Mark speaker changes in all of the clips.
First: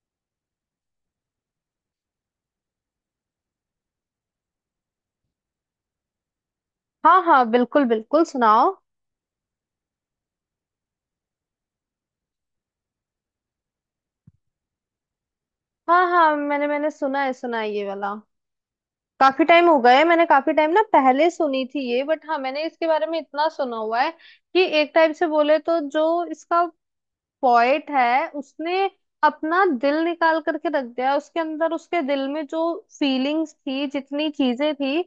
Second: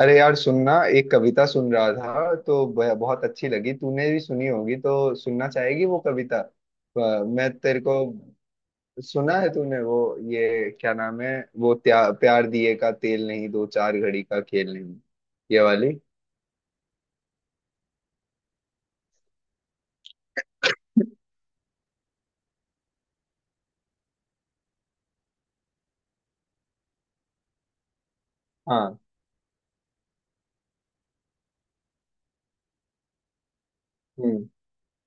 Speaker 1: अरे यार, सुनना। एक कविता सुन रहा था तो बहुत अच्छी लगी। तूने भी सुनी होगी तो सुनना चाहेगी वो कविता।
Speaker 2: हाँ हाँ,
Speaker 1: मैं तेरे
Speaker 2: बिल्कुल
Speaker 1: को
Speaker 2: बिल्कुल सुनाओ।
Speaker 1: सुना है तूने वो? ये क्या नाम है वो? प्यार दिए का तेल नहीं, दो चार घड़ी का खेल नहीं। ये वाली।
Speaker 2: हाँ हाँ, मैंने मैंने सुना है, सुना है ये वाला। काफी टाइम हो गया है, मैंने काफी टाइम ना पहले सुनी थी ये, बट हाँ, मैंने इसके बारे में इतना सुना हुआ है कि एक टाइप से बोले तो जो इसका पोएट है उसने
Speaker 1: हाँ।
Speaker 2: अपना दिल निकाल करके रख दिया है। उसके अंदर, उसके दिल में जो फीलिंग्स थी, जितनी
Speaker 1: हम्म,
Speaker 2: चीजें थी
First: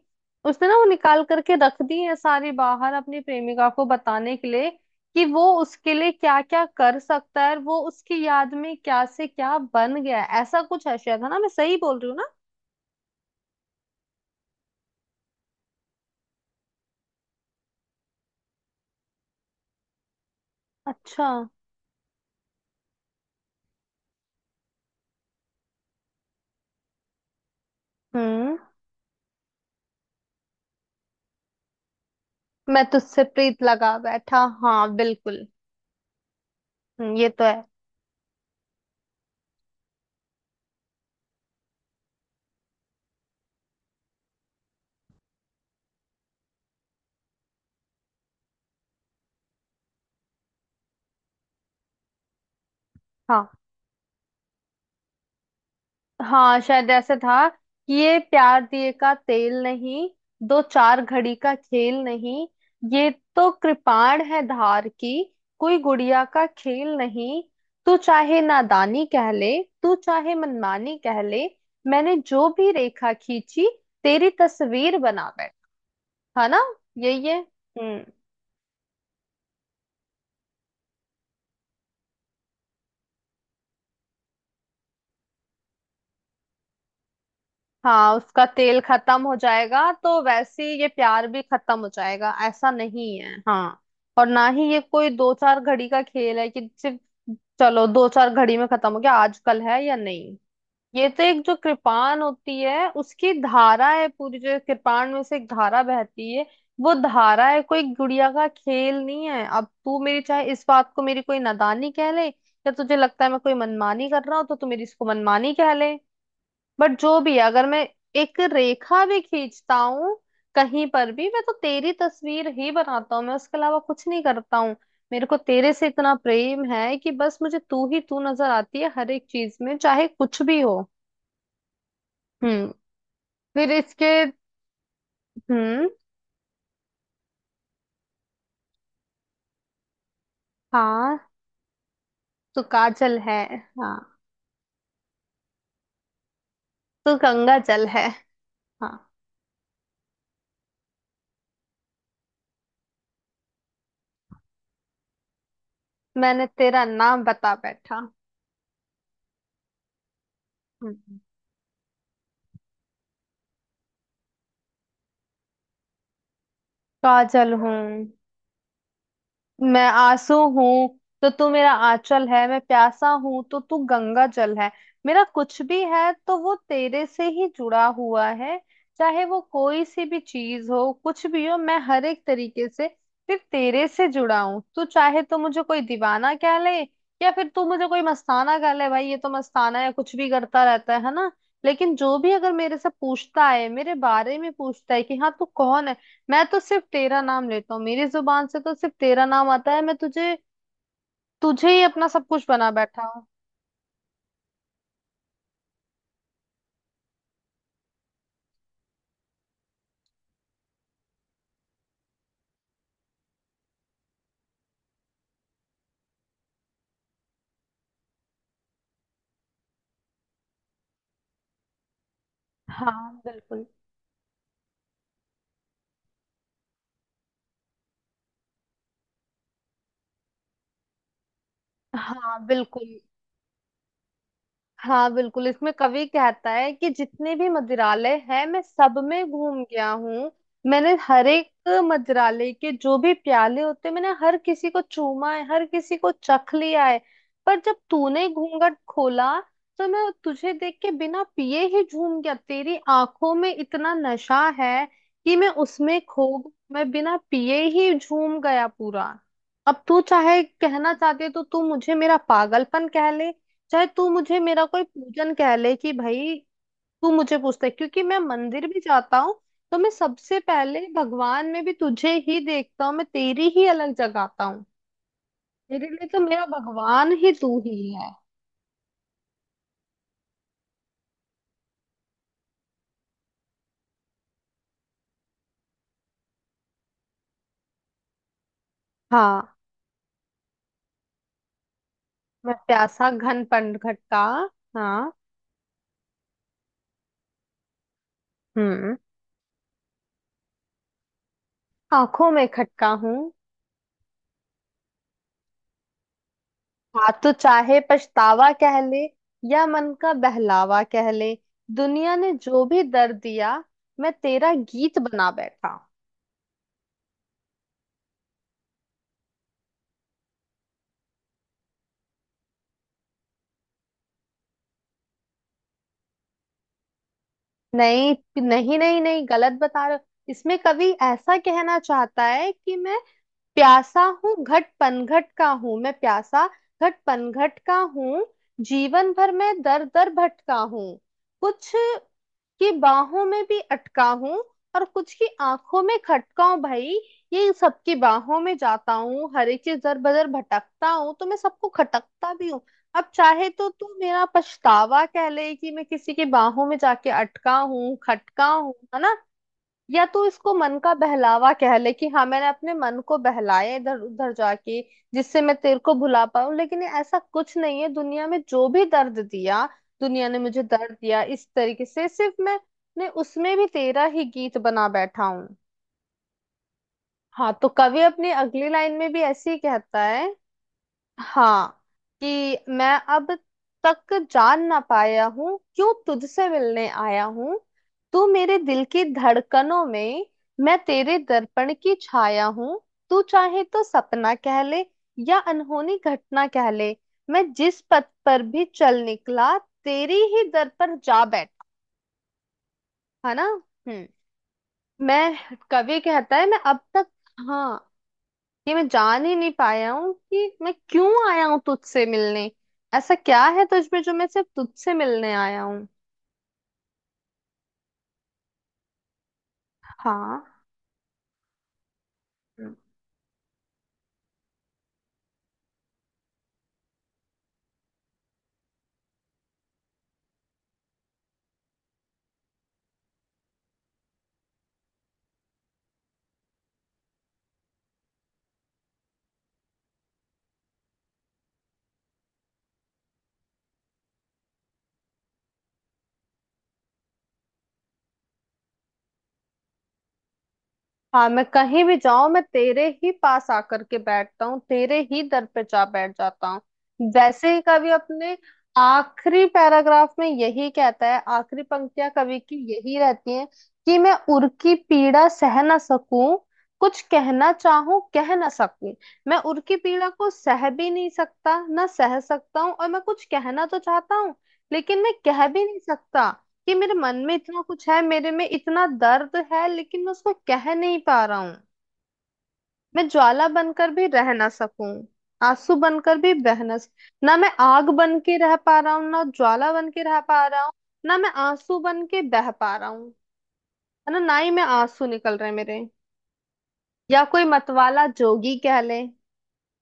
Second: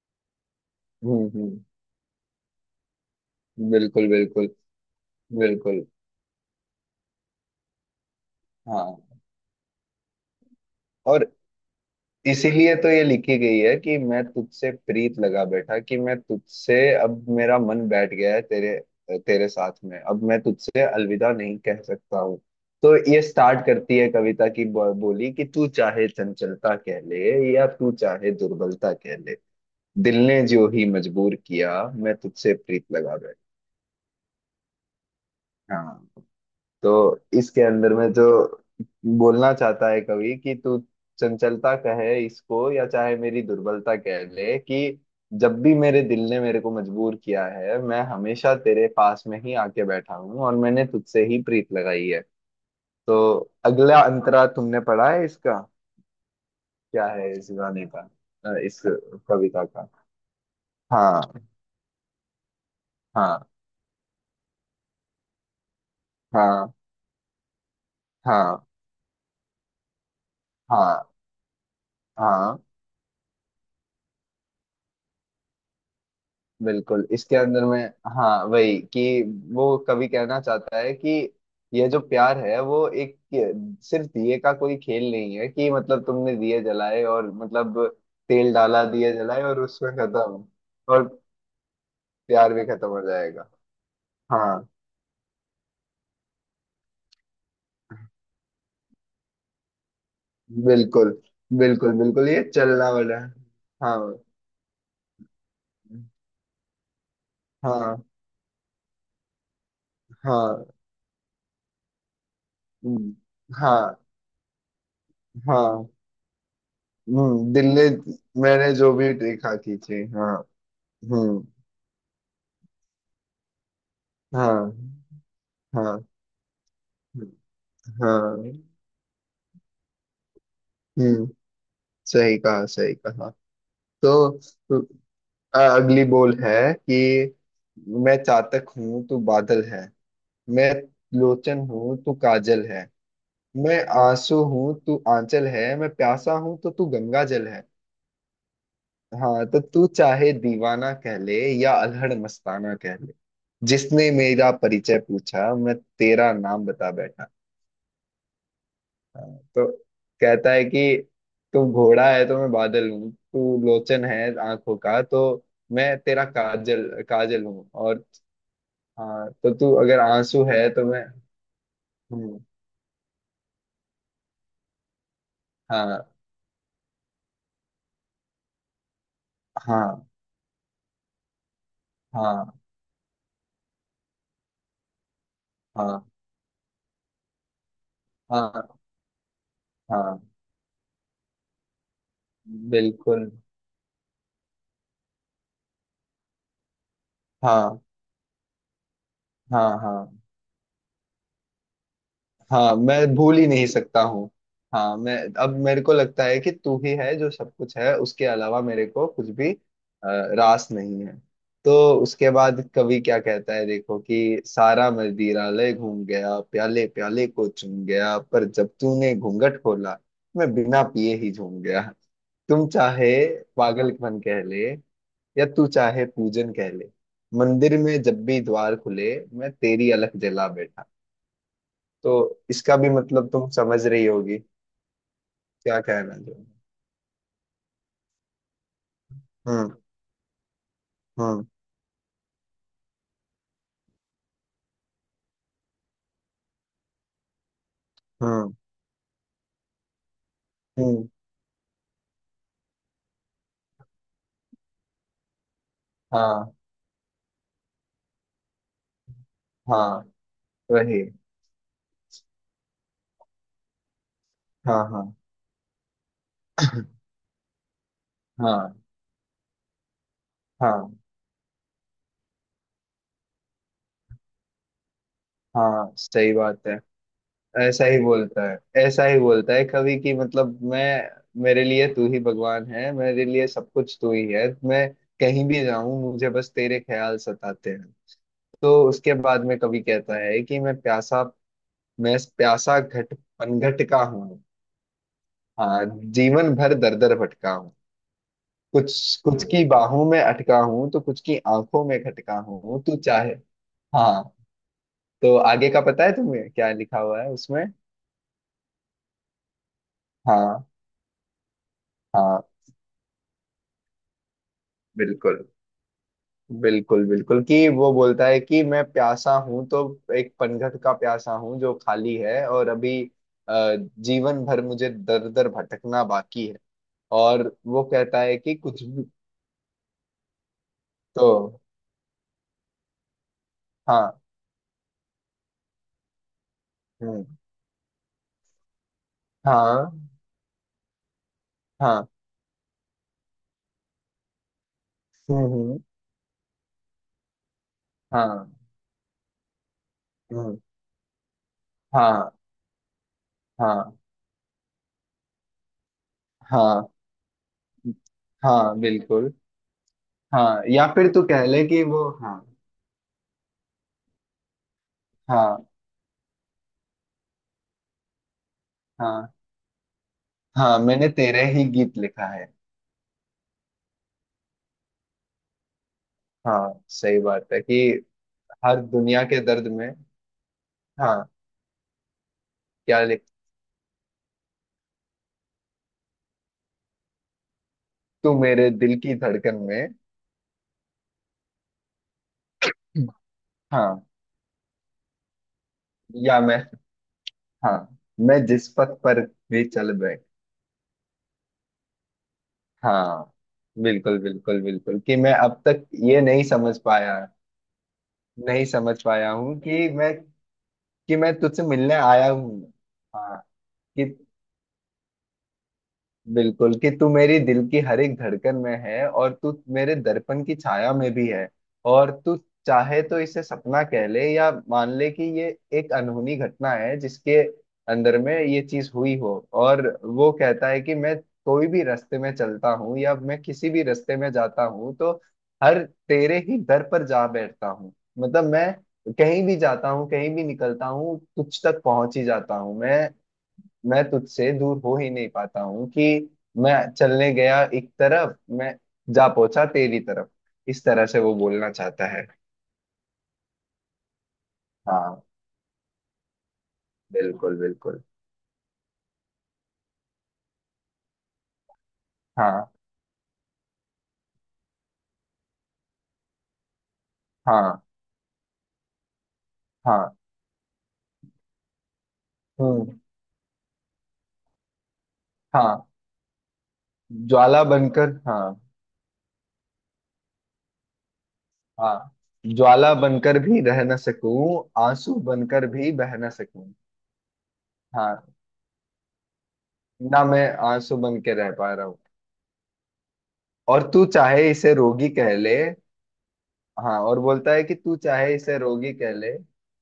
Speaker 2: उसने ना वो निकाल
Speaker 1: हम्म,
Speaker 2: करके
Speaker 1: हम्म।
Speaker 2: रख दी है सारी बाहर, अपनी प्रेमिका को
Speaker 1: बिल्कुल,
Speaker 2: बताने के
Speaker 1: बिल्कुल,
Speaker 2: लिए कि वो
Speaker 1: बिल्कुल।
Speaker 2: उसके लिए क्या क्या कर सकता है और वो उसकी याद में
Speaker 1: हाँ।
Speaker 2: क्या से क्या बन गया है। ऐसा कुछ है शायद,
Speaker 1: और
Speaker 2: है ना? मैं सही बोल रही हूँ ना?
Speaker 1: इसीलिए तो ये लिखी गई है कि मैं तुझसे प्रीत लगा बैठा, कि मैं तुझसे अब मेरा मन बैठ गया है। तेरे तेरे साथ में अब मैं तुझसे
Speaker 2: अच्छा।
Speaker 1: अलविदा नहीं कह सकता हूँ। तो ये स्टार्ट करती है कविता की बोली कि तू चाहे चंचलता कह ले, या तू चाहे
Speaker 2: हम्म
Speaker 1: दुर्बलता कह ले, दिल ने जो ही मजबूर किया, मैं तुझसे
Speaker 2: मैं
Speaker 1: प्रीत लगा
Speaker 2: तुझसे
Speaker 1: बैठा।
Speaker 2: प्रीत लगा बैठा। हाँ बिल्कुल।
Speaker 1: हाँ। तो
Speaker 2: ये तो है।
Speaker 1: इसके अंदर में जो बोलना चाहता है कवि कि तू चंचलता कहे इसको या चाहे मेरी दुर्बलता कह ले, कि जब भी मेरे दिल ने मेरे को मजबूर किया है मैं हमेशा तेरे पास में ही आके बैठा हूँ, और मैंने तुझसे ही प्रीत लगाई है। तो
Speaker 2: हाँ
Speaker 1: अगला अंतरा तुमने पढ़ा है इसका?
Speaker 2: हाँ, शायद
Speaker 1: क्या
Speaker 2: ऐसे
Speaker 1: है इस
Speaker 2: था
Speaker 1: गाने
Speaker 2: कि
Speaker 1: का,
Speaker 2: ये प्यार
Speaker 1: इस
Speaker 2: दिए का तेल
Speaker 1: कविता का?
Speaker 2: नहीं, दो चार
Speaker 1: हाँ।
Speaker 2: घड़ी का खेल नहीं, ये
Speaker 1: हाँ।
Speaker 2: तो कृपाण है धार की, कोई गुड़िया का
Speaker 1: हाँ।
Speaker 2: खेल नहीं। तू चाहे
Speaker 1: हाँ।
Speaker 2: नादानी कह ले, तू चाहे मनमानी
Speaker 1: हाँ।
Speaker 2: कह ले, मैंने जो
Speaker 1: हाँ,
Speaker 2: भी रेखा खींची तेरी तस्वीर बना बैठ। है ना?
Speaker 1: बिल्कुल।
Speaker 2: यही
Speaker 1: इसके
Speaker 2: है।
Speaker 1: अंदर में,
Speaker 2: हम्म।
Speaker 1: हाँ, वही कि वो कभी कहना चाहता है कि यह जो प्यार है वो एक सिर्फ दिए का कोई खेल नहीं है, कि मतलब तुमने दिए जलाए और मतलब
Speaker 2: हाँ, उसका
Speaker 1: तेल
Speaker 2: तेल
Speaker 1: डाला, दिए
Speaker 2: खत्म हो
Speaker 1: जलाए और
Speaker 2: जाएगा
Speaker 1: उसमें
Speaker 2: तो
Speaker 1: खत्म,
Speaker 2: वैसे ही ये
Speaker 1: और
Speaker 2: प्यार भी खत्म हो जाएगा,
Speaker 1: प्यार भी
Speaker 2: ऐसा
Speaker 1: खत्म हो
Speaker 2: नहीं है।
Speaker 1: जाएगा।
Speaker 2: हाँ, और ना ही
Speaker 1: हाँ।
Speaker 2: ये कोई दो चार घड़ी का खेल है कि सिर्फ चलो दो चार घड़ी में खत्म हो गया, आजकल है या नहीं। ये
Speaker 1: बिल्कुल,
Speaker 2: तो एक जो
Speaker 1: बिल्कुल,
Speaker 2: कृपाण
Speaker 1: बिल्कुल, ये
Speaker 2: होती है
Speaker 1: चलना वाला
Speaker 2: उसकी
Speaker 1: है।
Speaker 2: धारा
Speaker 1: हाँ।
Speaker 2: है, पूरी जो कृपाण में से एक धारा बहती है, वो धारा है। कोई
Speaker 1: हाँ।
Speaker 2: गुड़िया का खेल नहीं है। अब तू मेरी चाहे इस
Speaker 1: हाँ।
Speaker 2: बात को मेरी कोई नादानी कह ले, या तुझे
Speaker 1: हम्म।
Speaker 2: लगता है मैं कोई
Speaker 1: हाँ।
Speaker 2: मनमानी कर रहा हूँ तो तू मेरी इसको मनमानी कह
Speaker 1: हाँ।
Speaker 2: ले, बट जो भी है,
Speaker 1: हम्म, दिल
Speaker 2: अगर मैं
Speaker 1: ने
Speaker 2: एक
Speaker 1: मैंने जो
Speaker 2: रेखा
Speaker 1: भी
Speaker 2: भी
Speaker 1: देखा
Speaker 2: खींचता
Speaker 1: की थी।
Speaker 2: हूँ
Speaker 1: हाँ।
Speaker 2: कहीं पर भी, मैं
Speaker 1: हम्म।
Speaker 2: तो तेरी तस्वीर ही बनाता हूँ, मैं उसके अलावा कुछ नहीं करता
Speaker 1: हाँ।
Speaker 2: हूँ। मेरे को तेरे से
Speaker 1: हाँ।
Speaker 2: इतना प्रेम है कि बस मुझे तू ही तू नजर
Speaker 1: हाँ।
Speaker 2: आती है हर एक चीज में, चाहे कुछ भी हो।
Speaker 1: हम्म। सही कहा,
Speaker 2: हम्म।
Speaker 1: सही कहा।
Speaker 2: फिर इसके,
Speaker 1: तो तो,
Speaker 2: हम्म
Speaker 1: अगली बोल है कि मैं चातक हूँ तू बादल है, मैं
Speaker 2: हाँ,
Speaker 1: लोचन हूँ तू
Speaker 2: तू
Speaker 1: काजल है,
Speaker 2: काजल है।
Speaker 1: मैं
Speaker 2: हाँ
Speaker 1: आंसू हूँ तू आंचल है, मैं प्यासा हूँ तो तू
Speaker 2: तू
Speaker 1: गंगा जल
Speaker 2: गंगा
Speaker 1: है।
Speaker 2: जल है। हाँ,
Speaker 1: हाँ, तो तू चाहे दीवाना कह ले, या अलहड़ मस्ताना कह ले, जिसने मेरा परिचय पूछा मैं तेरा
Speaker 2: मैंने
Speaker 1: नाम
Speaker 2: तेरा
Speaker 1: बता
Speaker 2: नाम
Speaker 1: बैठा।
Speaker 2: बता बैठा।
Speaker 1: हाँ। तो कहता है कि
Speaker 2: हम्म
Speaker 1: तू घोड़ा है तो मैं बादल हूँ, तू लोचन है आंखों का, तो मैं तेरा काजल काजल
Speaker 2: काजल
Speaker 1: हूँ।
Speaker 2: हूँ।
Speaker 1: और हाँ, तो तू
Speaker 2: मैं
Speaker 1: अगर
Speaker 2: आंसू
Speaker 1: आंसू है
Speaker 2: हूँ
Speaker 1: तो मैं
Speaker 2: तो तू मेरा आंचल
Speaker 1: हूँ।
Speaker 2: है, मैं प्यासा हूँ तो तू गंगा जल है। मेरा कुछ भी
Speaker 1: हाँ।
Speaker 2: है तो वो तेरे से ही जुड़ा हुआ है, चाहे वो कोई सी
Speaker 1: हाँ।
Speaker 2: भी चीज हो, कुछ भी हो। मैं हर एक
Speaker 1: हाँ।
Speaker 2: तरीके से फिर तेरे से जुड़ा हूँ। तू चाहे तो मुझे कोई
Speaker 1: हाँ।
Speaker 2: दीवाना कह ले, या फिर तू मुझे कोई मस्ताना कह
Speaker 1: हाँ।
Speaker 2: ले, भाई ये तो मस्ताना है, कुछ भी
Speaker 1: हाँ,
Speaker 2: करता रहता है ना? लेकिन जो भी अगर मेरे से
Speaker 1: बिल्कुल।
Speaker 2: पूछता है, मेरे बारे में पूछता है कि हाँ, तू कौन है, मैं तो सिर्फ तेरा नाम लेता
Speaker 1: हाँ।
Speaker 2: हूँ, मेरी जुबान से तो सिर्फ तेरा नाम
Speaker 1: हाँ।
Speaker 2: आता है, मैं
Speaker 1: हाँ।
Speaker 2: तुझे, तुझे ही अपना सब कुछ बना
Speaker 1: हाँ, मैं
Speaker 2: बैठा हूँ।
Speaker 1: भूल ही नहीं सकता हूँ। हाँ, मैं अब मेरे को लगता है कि तू ही है जो सब कुछ है, उसके अलावा मेरे को कुछ भी रास नहीं है। तो उसके बाद कवि क्या कहता है, देखो, कि सारा मदिरा ले घूम गया, प्याले प्याले को चूम गया, पर जब तूने घूंघट खोला मैं बिना पिए ही झूम गया, तुम चाहे
Speaker 2: हाँ बिल्कुल।
Speaker 1: पागलपन कह ले, या तू चाहे पूजन कह ले, मंदिर में जब भी द्वार खुले मैं तेरी अलख जला बैठा। तो
Speaker 2: हाँ
Speaker 1: इसका भी
Speaker 2: बिल्कुल।
Speaker 1: मतलब तुम समझ रही होगी,
Speaker 2: हाँ बिल्कुल, इसमें
Speaker 1: क्या
Speaker 2: कवि
Speaker 1: कहना चाहूँ।
Speaker 2: कहता है कि जितने भी मदिरालय हैं मैं सब में घूम
Speaker 1: हम्म।
Speaker 2: गया हूँ, मैंने हर
Speaker 1: हम्म।
Speaker 2: एक मदिरालय के जो भी प्याले होते हैं, मैंने हर किसी को चूमा है, हर किसी को चख लिया है, पर जब तूने
Speaker 1: हम्म।
Speaker 2: घूंघट खोला तो मैं तुझे देख के
Speaker 1: हम्म।
Speaker 2: बिना पिए ही झूम गया। तेरी आंखों में इतना नशा है कि मैं उसमें खो,
Speaker 1: हाँ।
Speaker 2: मैं बिना पिए ही झूम गया पूरा। अब तू
Speaker 1: हाँ,
Speaker 2: चाहे कहना
Speaker 1: वही।
Speaker 2: चाहती है तो तू मुझे मेरा पागलपन कह ले, चाहे तू मुझे मेरा कोई
Speaker 1: हाँ। हाँ।
Speaker 2: पूजन कह ले, कि भाई तू मुझे पूछता है क्योंकि मैं मंदिर
Speaker 1: हाँ।
Speaker 2: भी जाता हूँ, तो मैं सबसे पहले
Speaker 1: हाँ।
Speaker 2: भगवान में भी तुझे ही देखता हूँ, मैं तेरी ही अलग जगाता हूँ। मेरे
Speaker 1: हाँ,
Speaker 2: लिए तो
Speaker 1: सही
Speaker 2: मेरा
Speaker 1: बात है।
Speaker 2: भगवान ही तू
Speaker 1: ऐसा
Speaker 2: ही
Speaker 1: ही
Speaker 2: है।
Speaker 1: बोलता है, ऐसा ही बोलता है कभी कि मतलब मैं मेरे लिए तू ही भगवान है, मेरे लिए सब कुछ तू ही है, मैं कहीं भी जाऊं मुझे बस तेरे ख्याल सताते हैं। तो उसके बाद
Speaker 2: हाँ,
Speaker 1: में कभी कहता है कि मैं प्यासा, मैं
Speaker 2: मैं
Speaker 1: प्यासा
Speaker 2: प्यासा
Speaker 1: घट
Speaker 2: घन
Speaker 1: पनघट का
Speaker 2: खटका।
Speaker 1: हूँ।
Speaker 2: हाँ।
Speaker 1: हाँ। जीवन भर दर दर भटका हूँ,
Speaker 2: हम्म
Speaker 1: कुछ कुछ की बाहों में अटका हूँ तो कुछ की आंखों में
Speaker 2: आंखों
Speaker 1: खटका
Speaker 2: में
Speaker 1: हूँ,
Speaker 2: खटका
Speaker 1: तू
Speaker 2: हूँ।
Speaker 1: चाहे। हाँ। तो आगे का पता है तुम्हें क्या लिखा
Speaker 2: हाँ,
Speaker 1: हुआ है
Speaker 2: तो
Speaker 1: उसमें?
Speaker 2: चाहे पछतावा कह ले, या मन का
Speaker 1: हाँ।
Speaker 2: बहलावा कह ले, दुनिया ने
Speaker 1: हाँ।
Speaker 2: जो भी दर्द दिया मैं तेरा गीत बना
Speaker 1: बिल्कुल,
Speaker 2: बैठा।
Speaker 1: बिल्कुल, बिल्कुल कि वो बोलता है कि मैं प्यासा हूँ तो एक पनघट का प्यासा हूँ जो खाली है, और अभी जीवन भर मुझे दर दर भटकना बाकी है। और वो कहता है
Speaker 2: नहीं
Speaker 1: कि
Speaker 2: नहीं
Speaker 1: कुछ
Speaker 2: नहीं
Speaker 1: भी
Speaker 2: नहीं, गलत बता रहे हो। इसमें कवि ऐसा
Speaker 1: तो
Speaker 2: कहना चाहता है कि मैं प्यासा
Speaker 1: हाँ,
Speaker 2: हूँ, घट पनघट का हूँ, मैं प्यासा घट
Speaker 1: हम्म,
Speaker 2: पनघट का हूँ, जीवन भर मैं दर
Speaker 1: हाँ।
Speaker 2: दर भटका हूँ, कुछ
Speaker 1: हाँ।
Speaker 2: की बाहों में भी अटका हूँ और कुछ की
Speaker 1: हम्म। हम्म।
Speaker 2: आंखों में खटका हूँ। भाई ये, सबकी बाहों
Speaker 1: हाँ।
Speaker 2: में जाता हूँ, हर एक चीज दर बदर
Speaker 1: हम्म।
Speaker 2: भटकता हूँ तो मैं सबको खटकता
Speaker 1: हाँ।
Speaker 2: भी हूँ। अब चाहे तो तू
Speaker 1: हाँ।
Speaker 2: मेरा पछतावा कह ले कि मैं किसी की बाहों में
Speaker 1: हाँ।
Speaker 2: जाके अटका हूँ, खटका हूँ,
Speaker 1: हाँ,
Speaker 2: है ना?
Speaker 1: बिल्कुल।
Speaker 2: या तो इसको
Speaker 1: हाँ,
Speaker 2: मन
Speaker 1: या
Speaker 2: का
Speaker 1: फिर तू कह
Speaker 2: बहलावा
Speaker 1: ले
Speaker 2: कह
Speaker 1: कि
Speaker 2: ले
Speaker 1: वो
Speaker 2: कि हाँ,
Speaker 1: हाँ।
Speaker 2: मैंने अपने मन को बहलाया इधर उधर जाके, जिससे मैं
Speaker 1: हाँ।
Speaker 2: तेरे को भुला पाऊं, लेकिन ये ऐसा कुछ नहीं है। दुनिया में जो भी दर्द
Speaker 1: हाँ।
Speaker 2: दिया, दुनिया ने मुझे
Speaker 1: हाँ,
Speaker 2: दर्द
Speaker 1: मैंने
Speaker 2: दिया
Speaker 1: तेरे
Speaker 2: इस
Speaker 1: ही
Speaker 2: तरीके
Speaker 1: गीत
Speaker 2: से,
Speaker 1: लिखा
Speaker 2: सिर्फ
Speaker 1: है।
Speaker 2: मैं उसमें भी तेरा ही गीत बना बैठा हूं।
Speaker 1: हाँ, सही बात
Speaker 2: हाँ,
Speaker 1: है
Speaker 2: तो
Speaker 1: कि
Speaker 2: कवि अपनी अगली
Speaker 1: हर
Speaker 2: लाइन में भी
Speaker 1: दुनिया के
Speaker 2: ऐसे ही
Speaker 1: दर्द में।
Speaker 2: कहता है।
Speaker 1: हाँ।
Speaker 2: हाँ, कि मैं
Speaker 1: क्या लिख,
Speaker 2: अब तक जान ना पाया हूँ क्यों तुझसे मिलने आया हूँ, तू
Speaker 1: तू
Speaker 2: मेरे
Speaker 1: मेरे
Speaker 2: दिल
Speaker 1: दिल
Speaker 2: की
Speaker 1: की धड़कन
Speaker 2: धड़कनों
Speaker 1: में।
Speaker 2: में, मैं तेरे दर्पण की छाया हूँ, तू चाहे तो
Speaker 1: हाँ।
Speaker 2: सपना कह ले, या अनहोनी
Speaker 1: या
Speaker 2: घटना
Speaker 1: मैं?
Speaker 2: कह ले, मैं
Speaker 1: हाँ,
Speaker 2: जिस पथ
Speaker 1: मैं
Speaker 2: पर भी
Speaker 1: जिस पथ
Speaker 2: चल
Speaker 1: पर
Speaker 2: निकला
Speaker 1: भी चल
Speaker 2: तेरी
Speaker 1: बैठ।
Speaker 2: ही दर पर जा बैठा।
Speaker 1: हाँ,
Speaker 2: है ना?
Speaker 1: बिल्कुल,
Speaker 2: हम्म
Speaker 1: बिल्कुल, बिल्कुल कि मैं
Speaker 2: मैं,
Speaker 1: अब तक
Speaker 2: कवि
Speaker 1: ये
Speaker 2: कहता
Speaker 1: नहीं
Speaker 2: है, मैं
Speaker 1: समझ
Speaker 2: अब तक,
Speaker 1: पाया,
Speaker 2: हाँ,
Speaker 1: नहीं
Speaker 2: ये मैं
Speaker 1: समझ
Speaker 2: जान
Speaker 1: पाया
Speaker 2: ही नहीं
Speaker 1: हूँ कि
Speaker 2: पाया हूँ
Speaker 1: मैं,
Speaker 2: कि मैं क्यों
Speaker 1: कि मैं
Speaker 2: आया हूँ
Speaker 1: तुझसे मिलने
Speaker 2: तुझसे
Speaker 1: आया
Speaker 2: मिलने,
Speaker 1: हूँ।
Speaker 2: ऐसा
Speaker 1: हाँ।
Speaker 2: क्या है तुझ में
Speaker 1: कि
Speaker 2: जो मैं सिर्फ तुझसे मिलने आया हूँ।
Speaker 1: बिल्कुल कि तू मेरी दिल की हर एक धड़कन में है, और तू मेरे दर्पण
Speaker 2: हाँ
Speaker 1: की छाया में भी है। और तू चाहे तो इसे सपना कह ले, या मान ले कि ये एक अनहोनी घटना है जिसके अंदर में ये चीज हुई हो। और वो कहता है कि मैं कोई भी रास्ते में चलता हूँ या मैं किसी भी रास्ते में जाता हूँ तो हर तेरे ही दर पर जा बैठता हूँ, मतलब मैं कहीं भी जाता हूँ, कहीं भी निकलता हूँ, तुझ तक पहुंच ही जाता हूँ मैं तुझसे दूर हो ही नहीं पाता हूँ, कि मैं चलने गया एक तरफ मैं जा पहुंचा तेरी तरफ। इस तरह से
Speaker 2: हाँ,
Speaker 1: वो
Speaker 2: मैं
Speaker 1: बोलना
Speaker 2: कहीं भी
Speaker 1: चाहता है।
Speaker 2: जाऊं मैं तेरे ही पास आकर के बैठता हूँ, तेरे ही
Speaker 1: हाँ,
Speaker 2: दर पे जा बैठ जाता हूँ। वैसे
Speaker 1: बिल्कुल,
Speaker 2: ही कवि
Speaker 1: बिल्कुल।
Speaker 2: अपने आखिरी पैराग्राफ में यही कहता है, आखिरी पंक्तियां कवि की
Speaker 1: हाँ।
Speaker 2: यही रहती हैं कि मैं उर की पीड़ा सह ना सकूं, कुछ कहना
Speaker 1: हाँ।
Speaker 2: चाहूं कह ना सकूं। मैं उर की पीड़ा
Speaker 1: हाँ।
Speaker 2: को सह भी नहीं सकता, ना सह सकता हूँ और
Speaker 1: हम्म।
Speaker 2: मैं कुछ कहना तो चाहता हूँ लेकिन मैं कह भी नहीं
Speaker 1: हाँ।
Speaker 2: सकता, कि मेरे मन में इतना
Speaker 1: ज्वाला
Speaker 2: कुछ है,
Speaker 1: बनकर,
Speaker 2: मेरे में
Speaker 1: हाँ।
Speaker 2: इतना दर्द है लेकिन मैं उसको कह नहीं पा रहा हूँ।
Speaker 1: हाँ, ज्वाला
Speaker 2: मैं
Speaker 1: बनकर
Speaker 2: ज्वाला
Speaker 1: भी रह
Speaker 2: बनकर
Speaker 1: न
Speaker 2: भी रह ना
Speaker 1: सकूं,
Speaker 2: सकूं,
Speaker 1: आंसू बनकर
Speaker 2: आंसू
Speaker 1: भी बह
Speaker 2: बनकर
Speaker 1: न
Speaker 2: भी बह
Speaker 1: सकूं।
Speaker 2: ना, मैं आग बन
Speaker 1: हाँ।
Speaker 2: के रह पा रहा हूँ ना ज्वाला बन के रह
Speaker 1: ना मैं
Speaker 2: पा रहा हूँ,
Speaker 1: आंसू
Speaker 2: ना
Speaker 1: बन
Speaker 2: मैं
Speaker 1: के रह पा
Speaker 2: आंसू
Speaker 1: रहा हूँ।
Speaker 2: बन के बह पा रहा हूँ,
Speaker 1: और तू
Speaker 2: है ना? ना
Speaker 1: चाहे
Speaker 2: ही मैं,
Speaker 1: इसे
Speaker 2: आंसू
Speaker 1: रोगी कह
Speaker 2: निकल रहे
Speaker 1: ले।
Speaker 2: हैं मेरे,
Speaker 1: हाँ, और
Speaker 2: या कोई
Speaker 1: बोलता है कि तू
Speaker 2: मतवाला
Speaker 1: चाहे
Speaker 2: जोगी
Speaker 1: इसे
Speaker 2: कह
Speaker 1: रोगी
Speaker 2: ले।
Speaker 1: कह ले।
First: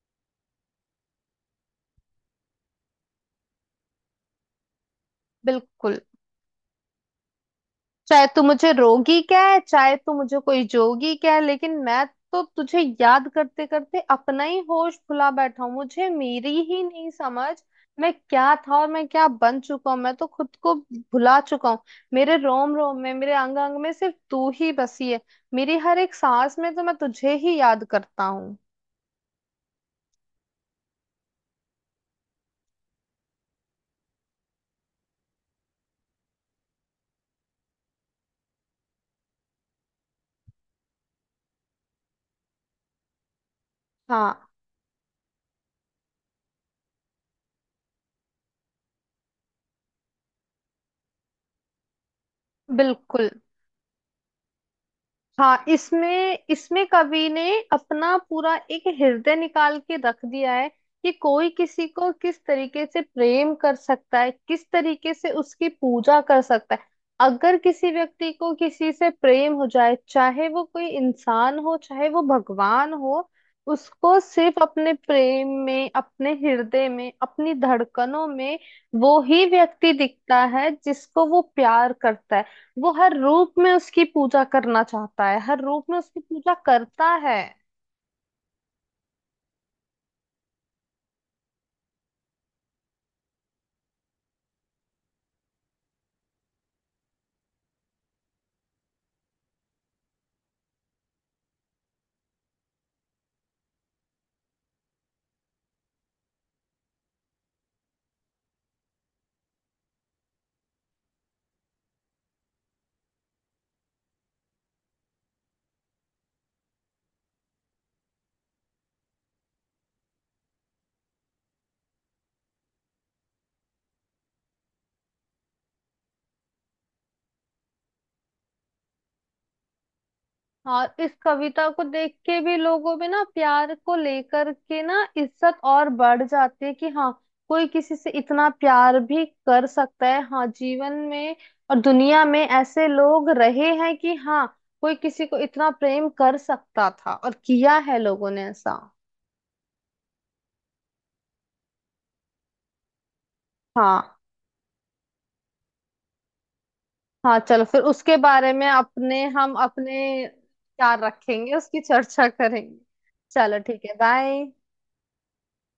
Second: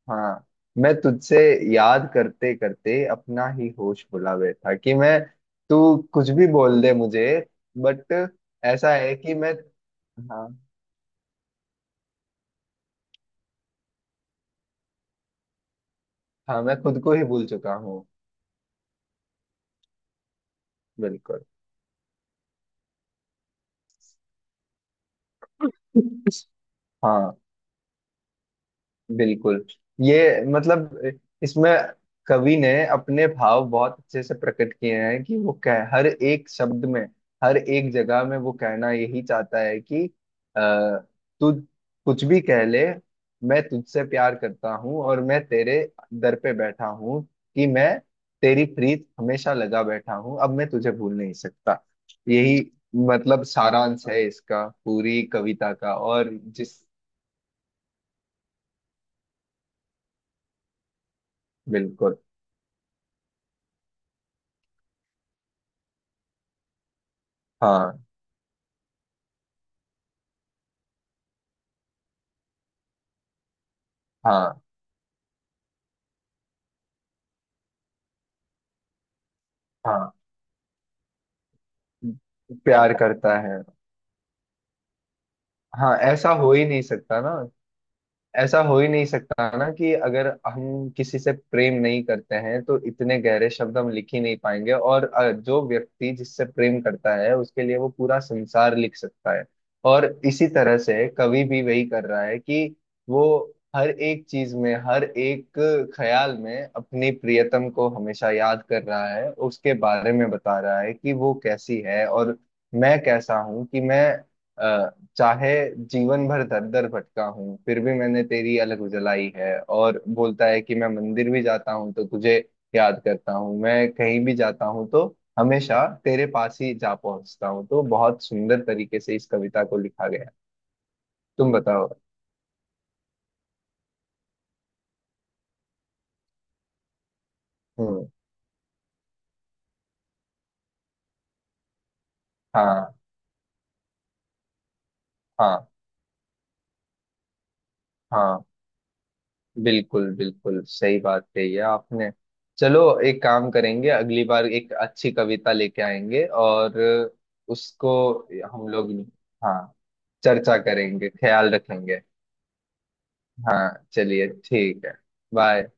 Speaker 1: हाँ। मैं तुझसे याद करते करते अपना ही होश भुला बैठा, कि मैं तू
Speaker 2: बिल्कुल,
Speaker 1: कुछ भी बोल दे मुझे, बट
Speaker 2: चाहे तू मुझे
Speaker 1: ऐसा है
Speaker 2: रोगी
Speaker 1: कि
Speaker 2: क्या
Speaker 1: मैं।
Speaker 2: है, चाहे तू मुझे
Speaker 1: हाँ।
Speaker 2: कोई जोगी क्या है, लेकिन मैं तो तुझे याद करते करते अपना ही होश भुला बैठा हूँ, मुझे मेरी
Speaker 1: हाँ, मैं
Speaker 2: ही
Speaker 1: खुद
Speaker 2: नहीं
Speaker 1: को ही भूल
Speaker 2: समझ,
Speaker 1: चुका हूँ।
Speaker 2: मैं क्या था और मैं क्या बन चुका हूँ, मैं तो खुद को भुला
Speaker 1: बिल्कुल।
Speaker 2: चुका हूँ। मेरे रोम रोम में, मेरे अंग अंग में सिर्फ तू ही बसी है, मेरी हर एक सांस में तो मैं
Speaker 1: हाँ।
Speaker 2: तुझे ही याद करता हूँ।
Speaker 1: बिल्कुल। ये मतलब इसमें कवि ने अपने भाव बहुत अच्छे से प्रकट किए हैं कि वो कह हर एक शब्द में, हर एक जगह में वो कहना यही चाहता है कि अ, तू कुछ भी कह ले, मैं तुझसे प्यार
Speaker 2: हाँ
Speaker 1: करता हूँ और मैं तेरे दर पे बैठा हूँ, कि मैं तेरी प्रीत हमेशा लगा बैठा हूँ, अब मैं तुझे भूल नहीं सकता। यही
Speaker 2: बिल्कुल।
Speaker 1: मतलब सारांश है इसका, पूरी
Speaker 2: हाँ,
Speaker 1: कविता का। और
Speaker 2: इसमें
Speaker 1: जिस
Speaker 2: इसमें कवि ने अपना पूरा एक हृदय निकाल के रख दिया है, कि कोई किसी को
Speaker 1: बिल्कुल।
Speaker 2: किस तरीके से प्रेम कर सकता है, किस तरीके से उसकी पूजा कर सकता है। अगर किसी
Speaker 1: हाँ।
Speaker 2: व्यक्ति को किसी से प्रेम हो जाए, चाहे वो कोई इंसान हो चाहे वो भगवान हो, उसको सिर्फ
Speaker 1: हाँ।
Speaker 2: अपने प्रेम में, अपने हृदय में, अपनी धड़कनों में वो ही व्यक्ति
Speaker 1: हाँ,
Speaker 2: दिखता है जिसको वो प्यार करता है। वो
Speaker 1: प्यार
Speaker 2: हर
Speaker 1: करता
Speaker 2: रूप
Speaker 1: है।
Speaker 2: में उसकी पूजा करना चाहता है, हर रूप
Speaker 1: हाँ,
Speaker 2: में उसकी
Speaker 1: ऐसा हो
Speaker 2: पूजा
Speaker 1: ही नहीं
Speaker 2: करता
Speaker 1: सकता ना,
Speaker 2: है।
Speaker 1: ऐसा हो ही नहीं सकता ना कि अगर हम किसी से प्रेम नहीं करते हैं तो इतने गहरे शब्द हम लिख ही नहीं पाएंगे। और जो व्यक्ति जिससे प्रेम करता है उसके लिए वो पूरा संसार लिख सकता है। और इसी तरह से कवि भी वही कर रहा है कि वो हर एक चीज में, हर एक ख्याल में अपनी प्रियतम को हमेशा याद कर रहा है, उसके बारे में बता रहा है कि वो कैसी है और मैं कैसा हूँ, कि मैं अ, चाहे जीवन भर दर दर भटका हूँ फिर भी मैंने तेरी अलग उजलाई है, और बोलता है कि मैं मंदिर भी जाता हूँ तो तुझे याद करता हूँ, मैं कहीं भी जाता हूँ तो हमेशा तेरे पास ही जा पहुंचता हूँ। तो बहुत सुंदर तरीके से इस कविता को लिखा गया है।
Speaker 2: और इस
Speaker 1: तुम
Speaker 2: कविता को
Speaker 1: बताओ।
Speaker 2: देख के भी लोगों में ना प्यार को लेकर के ना इज्जत और बढ़ जाती है, कि हाँ, कोई किसी
Speaker 1: हम्म।
Speaker 2: से इतना प्यार भी कर सकता है, हाँ जीवन में, और दुनिया में ऐसे
Speaker 1: हाँ।
Speaker 2: लोग रहे हैं कि हाँ, कोई किसी को इतना
Speaker 1: हाँ।
Speaker 2: प्रेम कर सकता था और किया है लोगों
Speaker 1: हाँ,
Speaker 2: ने ऐसा।
Speaker 1: बिल्कुल, बिल्कुल सही बात कही है आपने। चलो, एक काम करेंगे,
Speaker 2: हाँ
Speaker 1: अगली बार एक अच्छी कविता लेके आएंगे और
Speaker 2: हाँ, चलो फिर
Speaker 1: उसको
Speaker 2: उसके बारे में
Speaker 1: हम लोग,
Speaker 2: अपने, हम
Speaker 1: हाँ,
Speaker 2: अपने
Speaker 1: चर्चा
Speaker 2: विचार
Speaker 1: करेंगे, ख्याल
Speaker 2: रखेंगे, उसकी
Speaker 1: रखेंगे।
Speaker 2: चर्चा करेंगे। चलो ठीक
Speaker 1: हाँ,
Speaker 2: है,
Speaker 1: चलिए
Speaker 2: बाय।
Speaker 1: ठीक है। बाय।